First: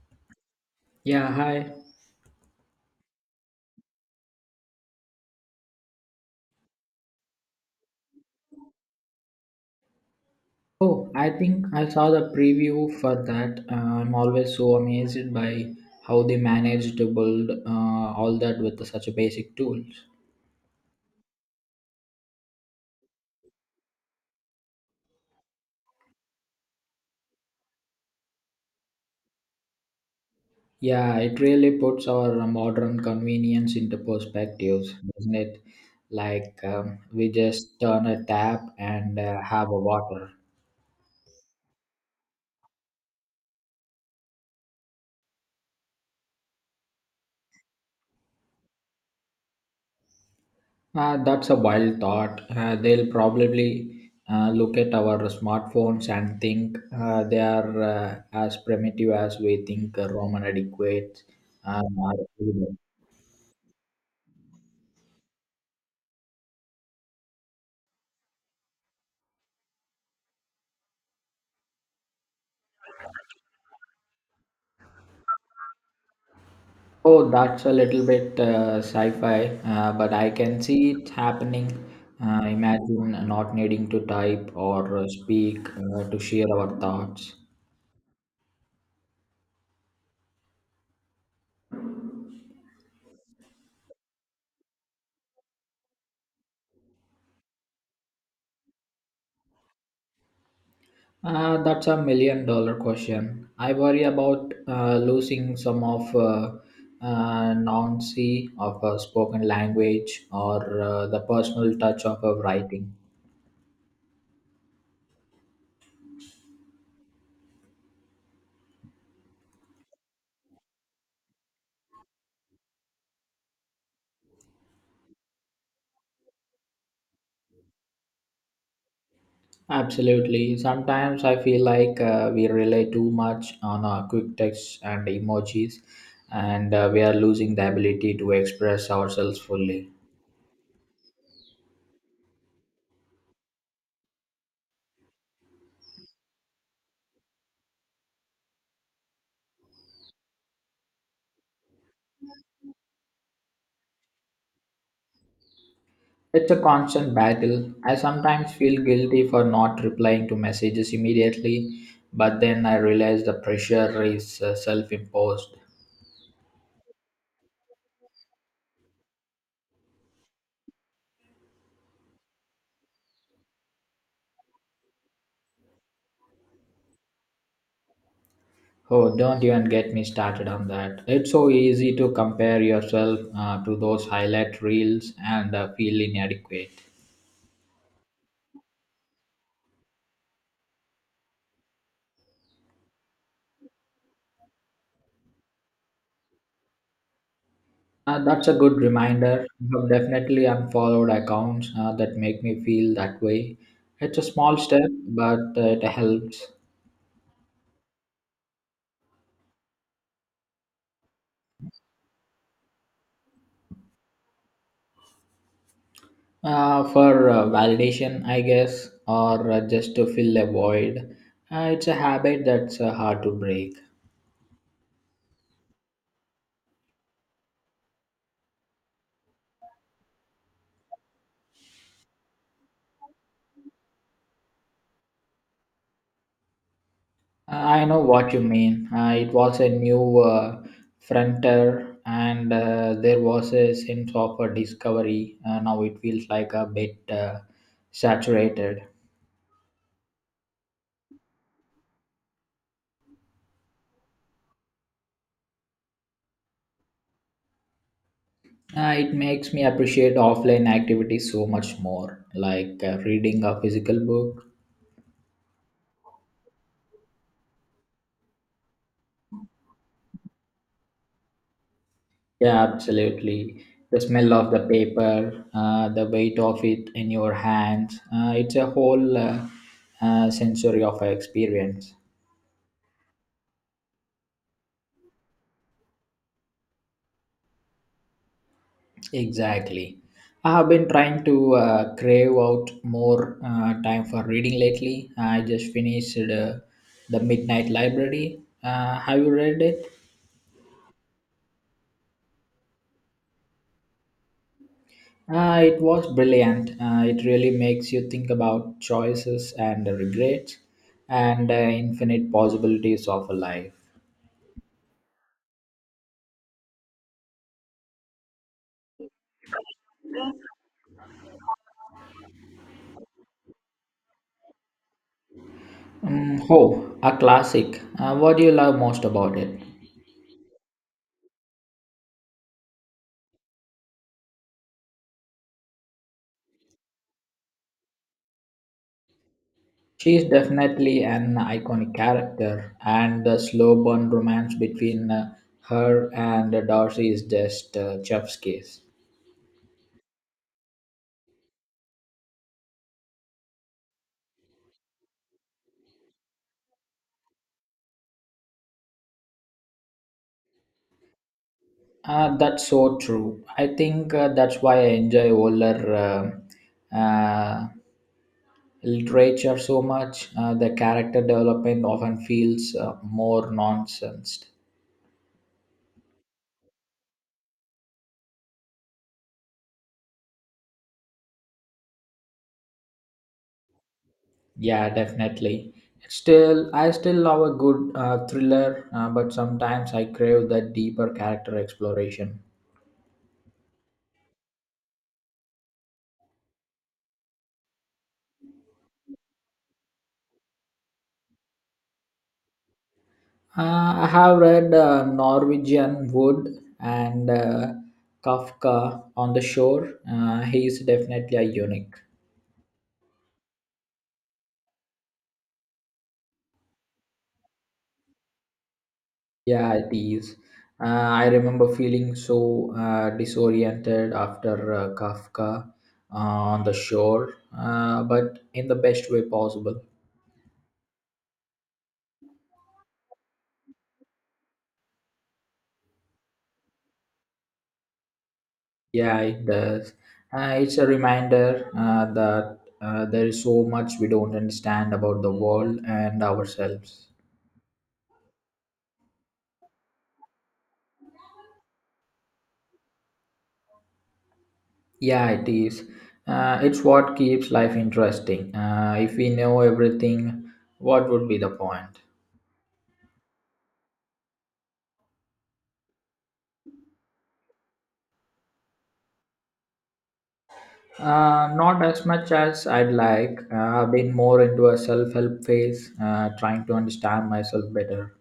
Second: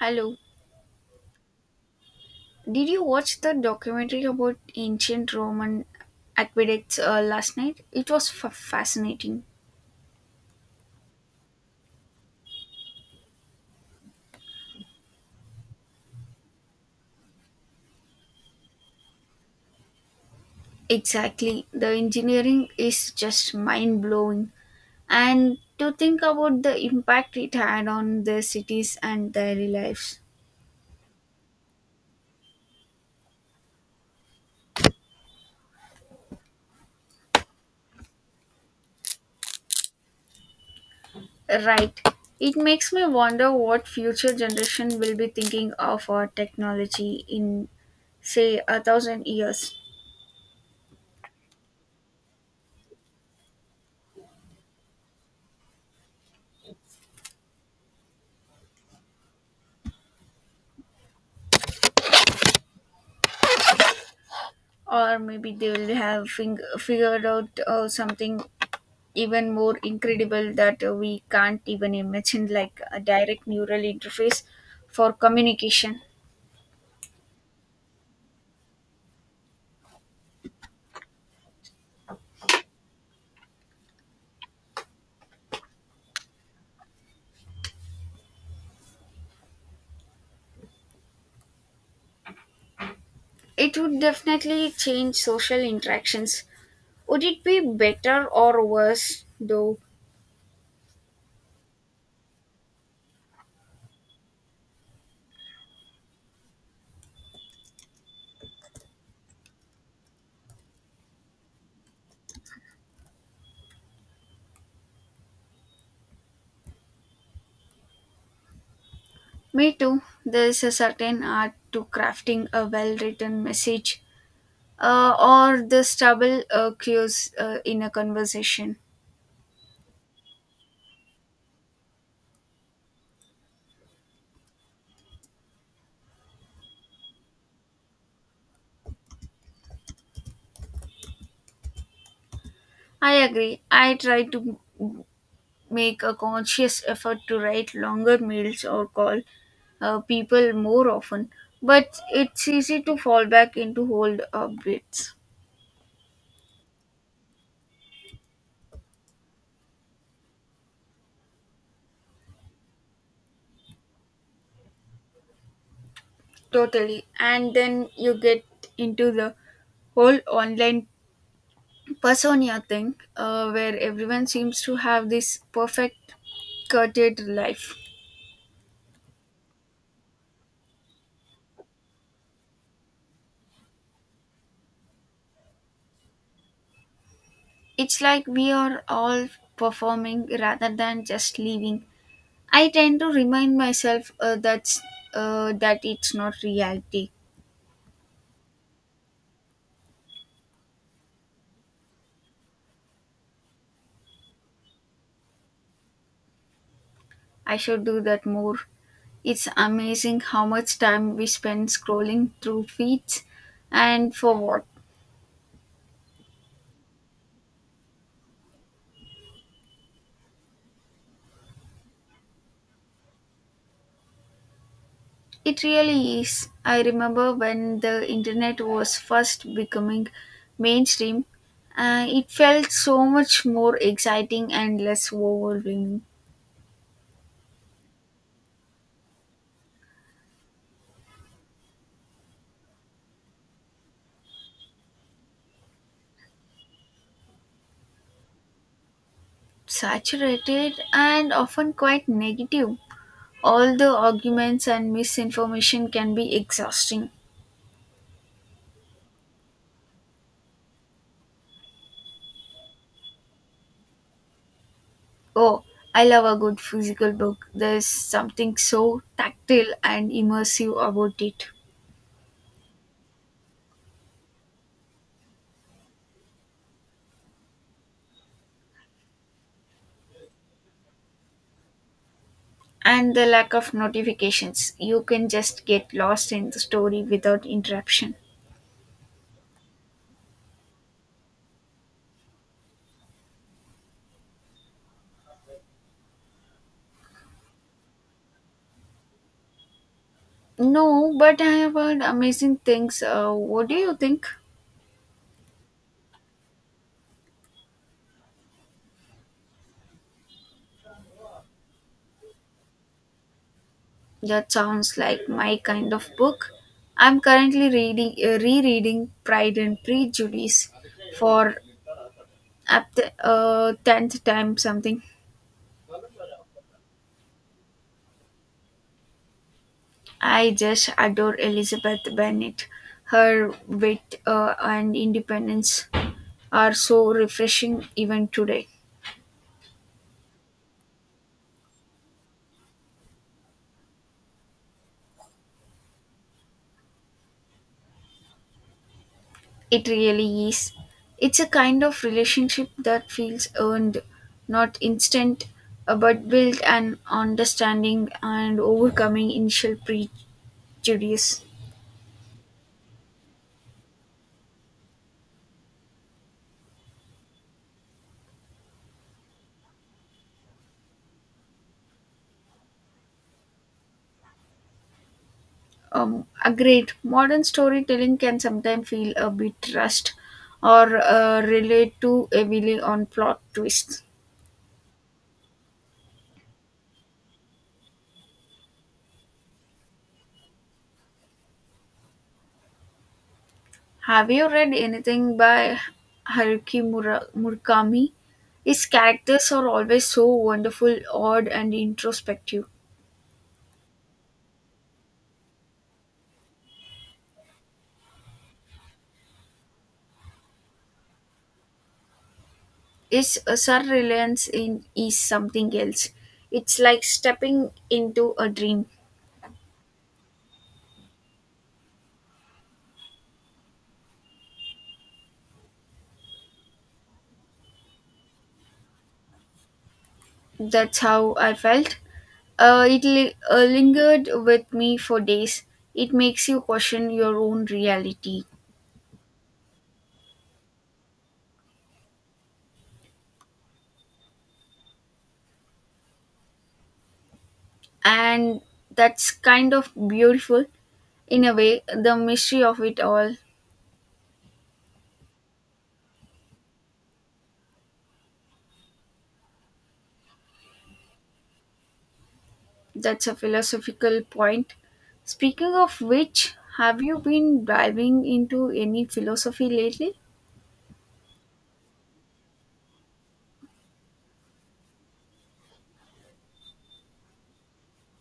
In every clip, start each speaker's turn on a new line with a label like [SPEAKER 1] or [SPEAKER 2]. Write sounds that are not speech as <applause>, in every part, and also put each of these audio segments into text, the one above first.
[SPEAKER 1] Hello.
[SPEAKER 2] Yeah, hi.
[SPEAKER 1] Did you watch the documentary about ancient Roman aqueducts last night? It was fascinating.
[SPEAKER 2] Oh, I think I saw the preview for that. I'm always so amazed by how they managed to build all that with such a basic tools.
[SPEAKER 1] Exactly. The engineering is just mind blowing. And to think about the impact it had on their cities and their lives.
[SPEAKER 2] Yeah, it really puts our modern convenience into perspectives, doesn't it? Like we just turn a tap and have a water.
[SPEAKER 1] Right. It makes me wonder what future generation will be thinking of our technology in, say, 1,000 years.
[SPEAKER 2] That's a wild thought. They'll probably look at our smartphones and think they are as primitive as we think Roman adequate. Are.
[SPEAKER 1] Or maybe they will have figured out something even more incredible that we can't even imagine, like a direct neural interface for communication.
[SPEAKER 2] Oh, that's a little bit sci fi, but I can see it happening. Imagine not needing to type or speak to share our thoughts.
[SPEAKER 1] It would definitely change social interactions. Would it be better or worse though?
[SPEAKER 2] That's a million dollar question. I worry about losing some of nuancy of a spoken language or the personal touch of a writing.
[SPEAKER 1] Me too. There is a certain art to crafting a well written message, or the stubble cues in a conversation.
[SPEAKER 2] Absolutely. Sometimes I feel like we rely too much on our quick text and emojis, and we are losing the ability to express ourselves fully.
[SPEAKER 1] I agree. I try to make a conscious effort to write longer mails or call people more often, but it's easy to fall back into old habits.
[SPEAKER 2] It's a constant battle. I sometimes feel guilty for not replying to messages immediately, but then I realize the pressure is self imposed.
[SPEAKER 1] Totally. And then you get into the whole online persona thing where everyone seems to have this perfect curated life.
[SPEAKER 2] Oh, don't even get me started on that. It's so easy to compare yourself to those highlight reels and feel inadequate.
[SPEAKER 1] It's like we are all performing rather than just living. I tend to remind myself that it's not reality.
[SPEAKER 2] That's a good reminder. I've definitely unfollowed accounts that make me feel that way. It's a small step, but it helps.
[SPEAKER 1] I should do that more. It's amazing how much time we spend scrolling through feeds, and for what.
[SPEAKER 2] For validation, I guess, or just to fill a void. It's a habit that's hard to break.
[SPEAKER 1] It really is. I remember when the internet was first becoming mainstream, it felt so much more exciting and less overwhelming,
[SPEAKER 2] I know what you mean. It was a new frontier, and there was a sense of a discovery. Now it feels like a bit saturated.
[SPEAKER 1] saturated, and often quite negative. All the arguments and misinformation can be exhausting.
[SPEAKER 2] It makes me appreciate offline activities so much more, like reading a physical book.
[SPEAKER 1] Oh, I love a good physical book. There's something so tactile and immersive about it.
[SPEAKER 2] Yeah, absolutely. The smell of the paper, the weight of it in your hands, it's a whole sensory of experience.
[SPEAKER 1] And the lack of notifications. You can just get lost in the story without interruption.
[SPEAKER 2] Exactly. I have been trying to crave out more time for reading lately. I just finished The Midnight Library. Have you read it?
[SPEAKER 1] No, but I have heard amazing things. What do you think?
[SPEAKER 2] It was brilliant. It really makes you think about choices and regrets and infinite possibilities of a life.
[SPEAKER 1] That sounds like my kind of book. I'm currently rereading Pride and Prejudice for, at the 10th time something.
[SPEAKER 2] Oh, a classic. What do you love most about it?
[SPEAKER 1] I just adore Elizabeth Bennet. Her wit and independence are so refreshing even today.
[SPEAKER 2] She is definitely an iconic character, and the slow burn romance between her and Darcy is just chef's kiss.
[SPEAKER 1] It really is. It's a kind of relationship that feels earned, not instant, but built an understanding and overcoming initial prejudice.
[SPEAKER 2] That's so true. I think that's why I enjoy older uh, uh, literature so much. The character development often feels more nonsense.
[SPEAKER 1] A great modern storytelling can sometimes feel a bit rushed, or relate too heavily on plot twists.
[SPEAKER 2] Yeah, definitely. Still, I still love a good thriller, but sometimes I crave that deeper character exploration.
[SPEAKER 1] Have you read anything by Haruki Murakami? His characters are always so wonderful, odd, and introspective.
[SPEAKER 2] Uh, I have read Norwegian Wood and Kafka on the Shore. He is definitely a unique.
[SPEAKER 1] His surrealness in is something else. It's like stepping into a dream.
[SPEAKER 2] Yeah, it is. I remember feeling so disoriented after Kafka on the shore, but in the best way possible.
[SPEAKER 1] That's how I felt. It lingered with me for days. It makes you question your own reality,
[SPEAKER 2] Yeah, it does. It's a reminder that there is so much we don't understand about the world and ourselves.
[SPEAKER 1] and that's kind of beautiful in a way. The mystery of it all.
[SPEAKER 2] Yeah, it is. It's what keeps life interesting. If we know everything, what would be the point?
[SPEAKER 1] That's a philosophical point. Speaking of which, have you been diving into any philosophy lately?
[SPEAKER 2] Not as much as I'd like. I've been more into a self help phase, trying to understand myself better.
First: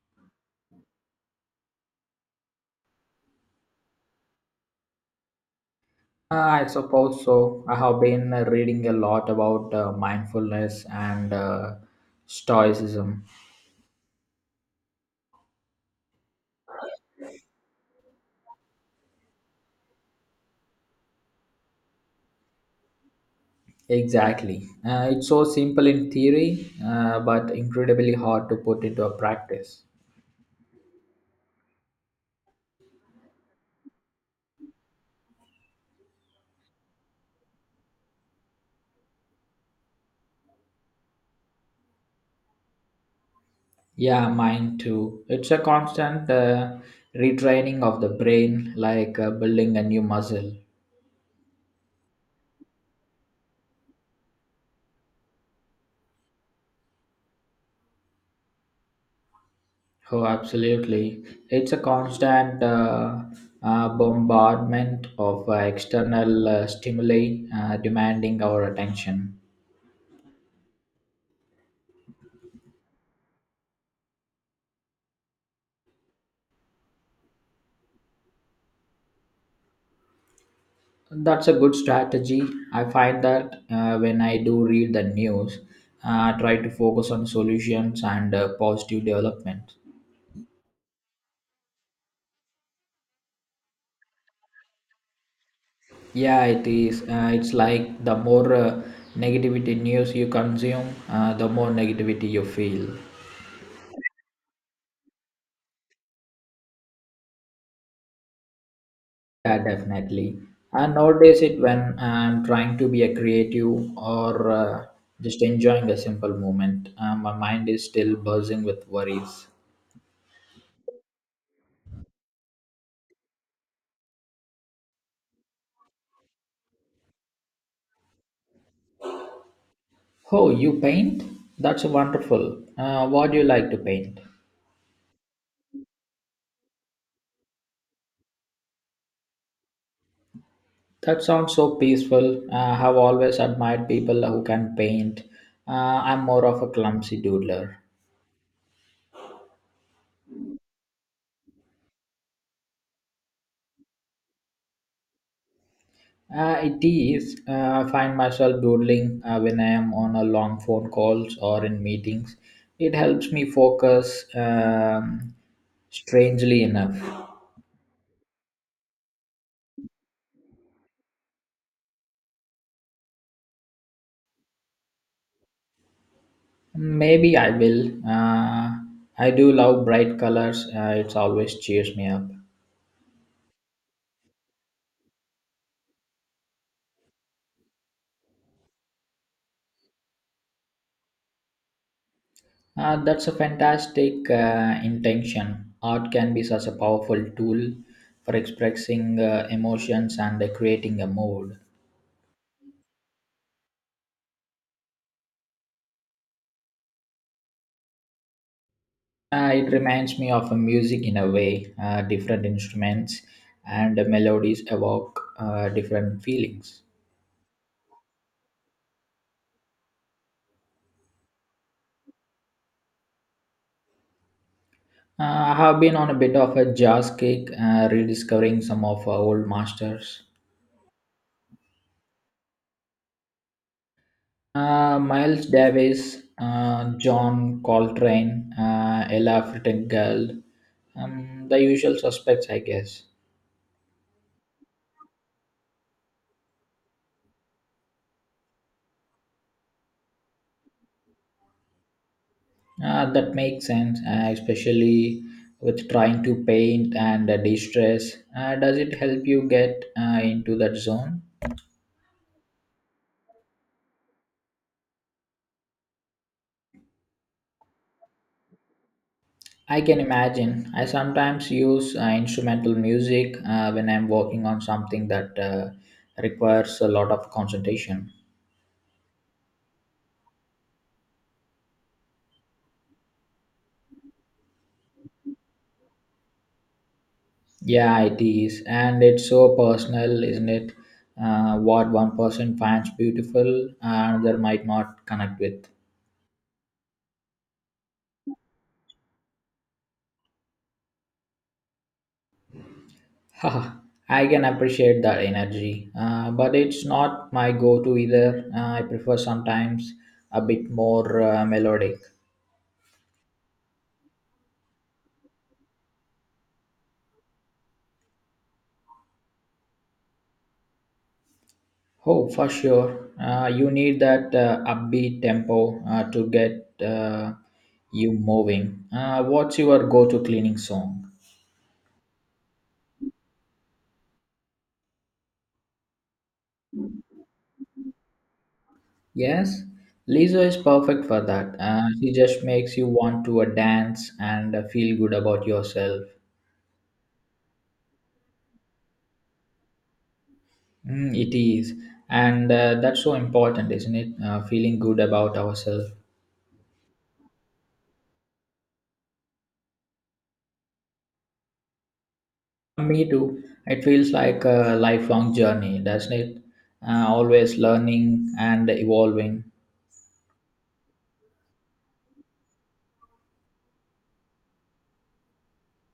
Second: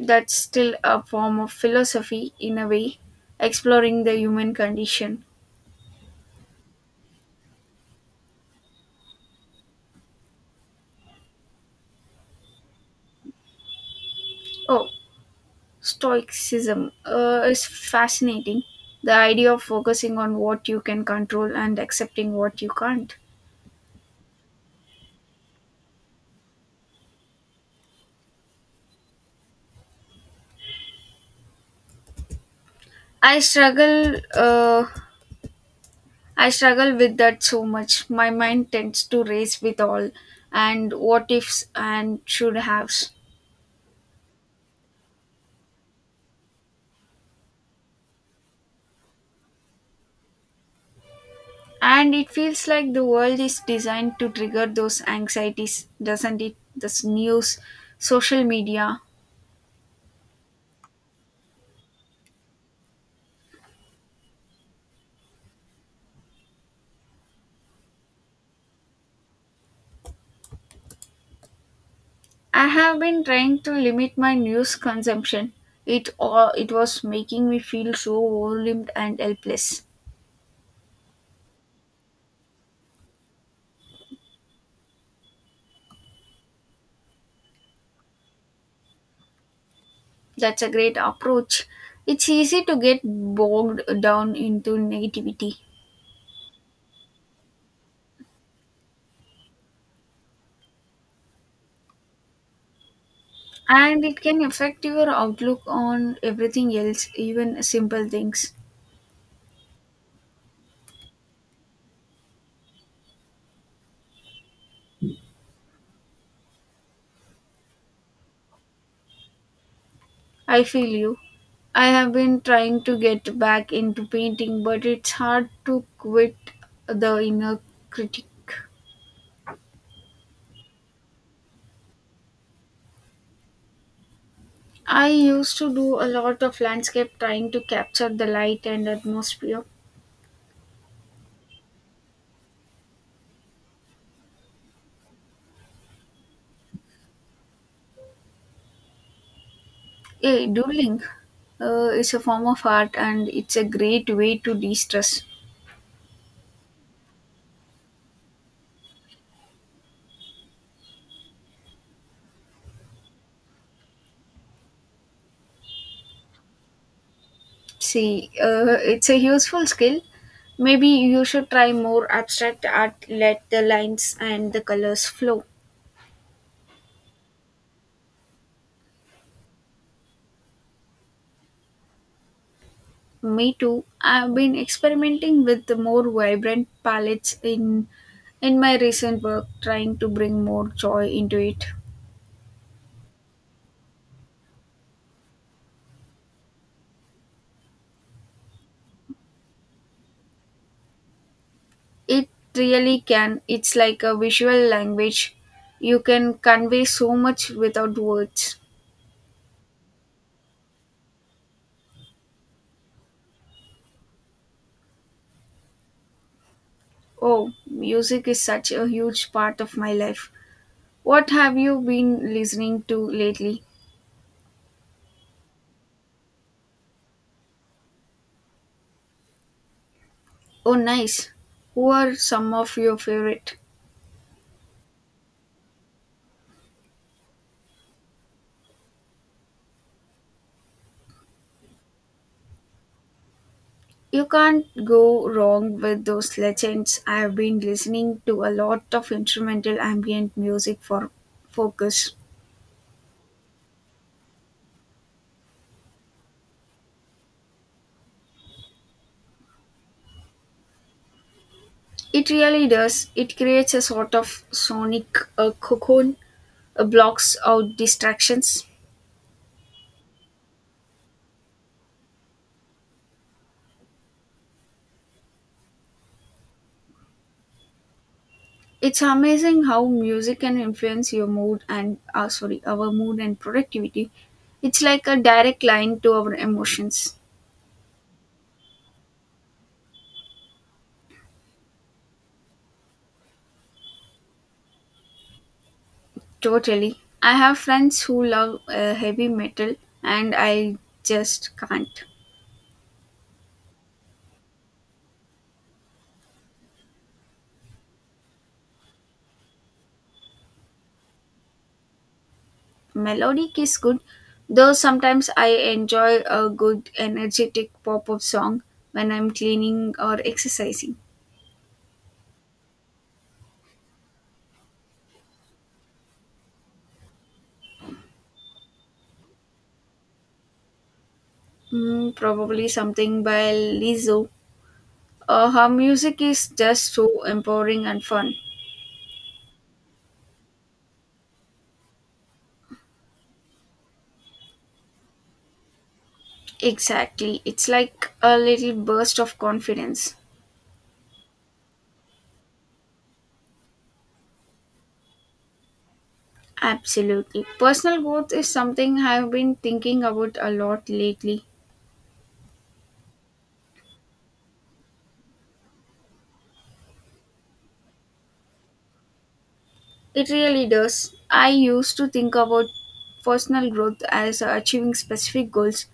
[SPEAKER 1] That's still a form of philosophy in a way, exploring the human condition.
[SPEAKER 2] I suppose so. I have been reading a lot about mindfulness and stoicism.
[SPEAKER 1] Oh, Stoicism is fascinating. The idea of focusing on what you can control and accepting what you can't.
[SPEAKER 2] Exactly. It's so simple in theory, but incredibly hard to put into a practice.
[SPEAKER 1] I struggle uh, I struggle with that so much. My mind tends to race with all and what ifs and should haves.
[SPEAKER 2] Yeah, mine too. It's a constant retraining of the brain, like building a new muscle.
[SPEAKER 1] And it feels like the world is designed to trigger those anxieties, doesn't it? This news, social media.
[SPEAKER 2] Oh, absolutely. It's a constant bombardment of external stimuli demanding our attention.
[SPEAKER 1] I have been trying to limit my news consumption. It all it was making me feel so overwhelmed and helpless.
[SPEAKER 2] That's a good strategy. I find that when I do read the news, I try to focus on solutions and positive developments.
[SPEAKER 1] That's a great approach. It's easy to get bogged down into negativity.
[SPEAKER 2] Yeah, it is. It's like the more negativity news you consume, the more negativity you feel.
[SPEAKER 1] And it can affect your outlook on everything else, even simple things.
[SPEAKER 2] Yeah, definitely. And nowadays, it when I'm trying to be a creative or just enjoying a simple moment, my mind is still buzzing with worries.
[SPEAKER 1] I feel you. I have been trying to get back into painting, but it's hard to quit the inner critic.
[SPEAKER 2] Oh, you paint? That's wonderful. What do you like to paint?
[SPEAKER 1] I used to do a lot of landscape, trying to capture the light and atmosphere.
[SPEAKER 2] That sounds so peaceful. I have always admired people who can paint. Uh, I'm more of a clumsy doodler.
[SPEAKER 1] Yeah, doodling is a form of art, and it's a great way to de stress.
[SPEAKER 2] It is. I find myself doodling when I am on a long phone calls or in meetings. It helps me focus, strangely enough.
[SPEAKER 1] See, it's a useful skill. Maybe you should try more abstract art, let the lines and the colors flow.
[SPEAKER 2] Maybe I will. I do love bright colors. It always cheers me up.
[SPEAKER 1] Me too. I've been experimenting with the more vibrant palettes in my recent work, trying to bring more joy into it.
[SPEAKER 2] That's a fantastic intention. Art can be such a powerful tool for expressing emotions and creating a mood.
[SPEAKER 1] It really can. It's like a visual language. You can convey so much without words.
[SPEAKER 2] It reminds me of music in a way. Different instruments and melodies evoke different feelings.
[SPEAKER 1] Oh, music is such a huge part of my life. What have you been listening to lately?
[SPEAKER 2] I have been on a bit of a jazz kick, rediscovering some of our old masters.
[SPEAKER 1] Oh, nice. Who are some of your favorite?
[SPEAKER 2] Miles Davis, John Coltrane, Ella Fitzgerald, the usual suspects, I guess.
[SPEAKER 1] You can't go wrong with those legends. I've been listening to a lot of instrumental ambient music for focus.
[SPEAKER 2] That makes sense, especially with trying to paint and de-stress. Does it help you get into that zone?
[SPEAKER 1] It really does. It creates a sort of sonic cocoon, blocks out distractions.
[SPEAKER 2] I can imagine. I sometimes use instrumental music when I'm working on something that requires a lot of concentration.
[SPEAKER 1] It's amazing how music can influence your our mood and productivity. It's like a direct line to our emotions.
[SPEAKER 2] Yeah, it is, and it's so personal, isn't it? What one person finds beautiful, another might not connect with.
[SPEAKER 1] Totally. I have friends who love heavy metal, and I just can't.
[SPEAKER 2] <laughs> Haha, I can appreciate that energy, but it's not my go-to either. I prefer sometimes a bit more melodic.
[SPEAKER 1] Melodic is good, though sometimes I enjoy a good energetic pop up song when I'm cleaning or exercising.
[SPEAKER 2] Oh, for sure. You need that upbeat tempo to get you moving. What's your go-to cleaning song?
[SPEAKER 1] Mm, probably something by Lizzo. Her music is just so empowering and fun.
[SPEAKER 2] Yes, Lizzo is perfect for that. She just makes you want to dance and feel good about yourself.
[SPEAKER 1] Exactly. It's like a little burst of confidence.
[SPEAKER 2] Mm, it is. And that's so important, isn't it? Feeling good about ourselves.
[SPEAKER 1] Absolutely. Personal growth is something I've been thinking about a lot lately.
[SPEAKER 2] Me too. It feels like a lifelong journey, doesn't it? Always learning and evolving.
[SPEAKER 1] It really does. I used to think about personal growth as achieving specific goals,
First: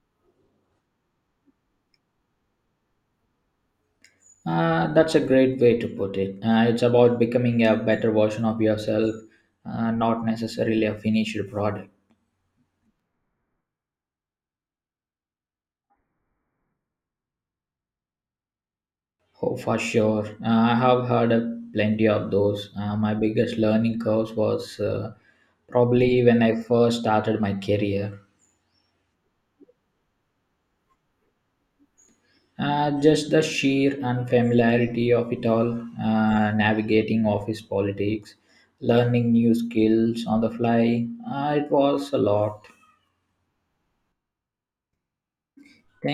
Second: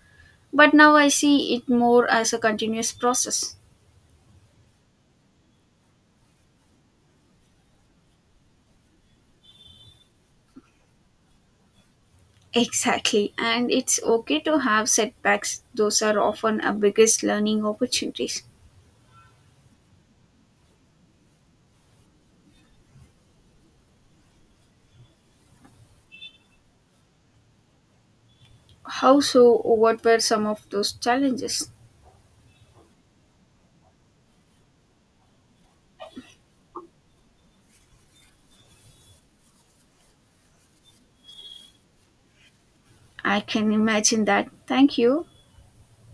[SPEAKER 1] but now I see it more as a continuous process. <laughs>
[SPEAKER 2] That's a great way to put it. It's about becoming a better version of yourself, not necessarily a finished product.
[SPEAKER 1] Exactly, and it's okay to have setbacks. Those are often our biggest learning opportunities.
[SPEAKER 2] Oh, for sure. I have heard plenty of those. My biggest learning curve was probably when I first started my career.
[SPEAKER 1] How so? What were some of those challenges?
[SPEAKER 2] Just the sheer unfamiliarity of it all, navigating office politics, learning new skills on the fly. It was a lot.
[SPEAKER 1] I can imagine that. Thank you.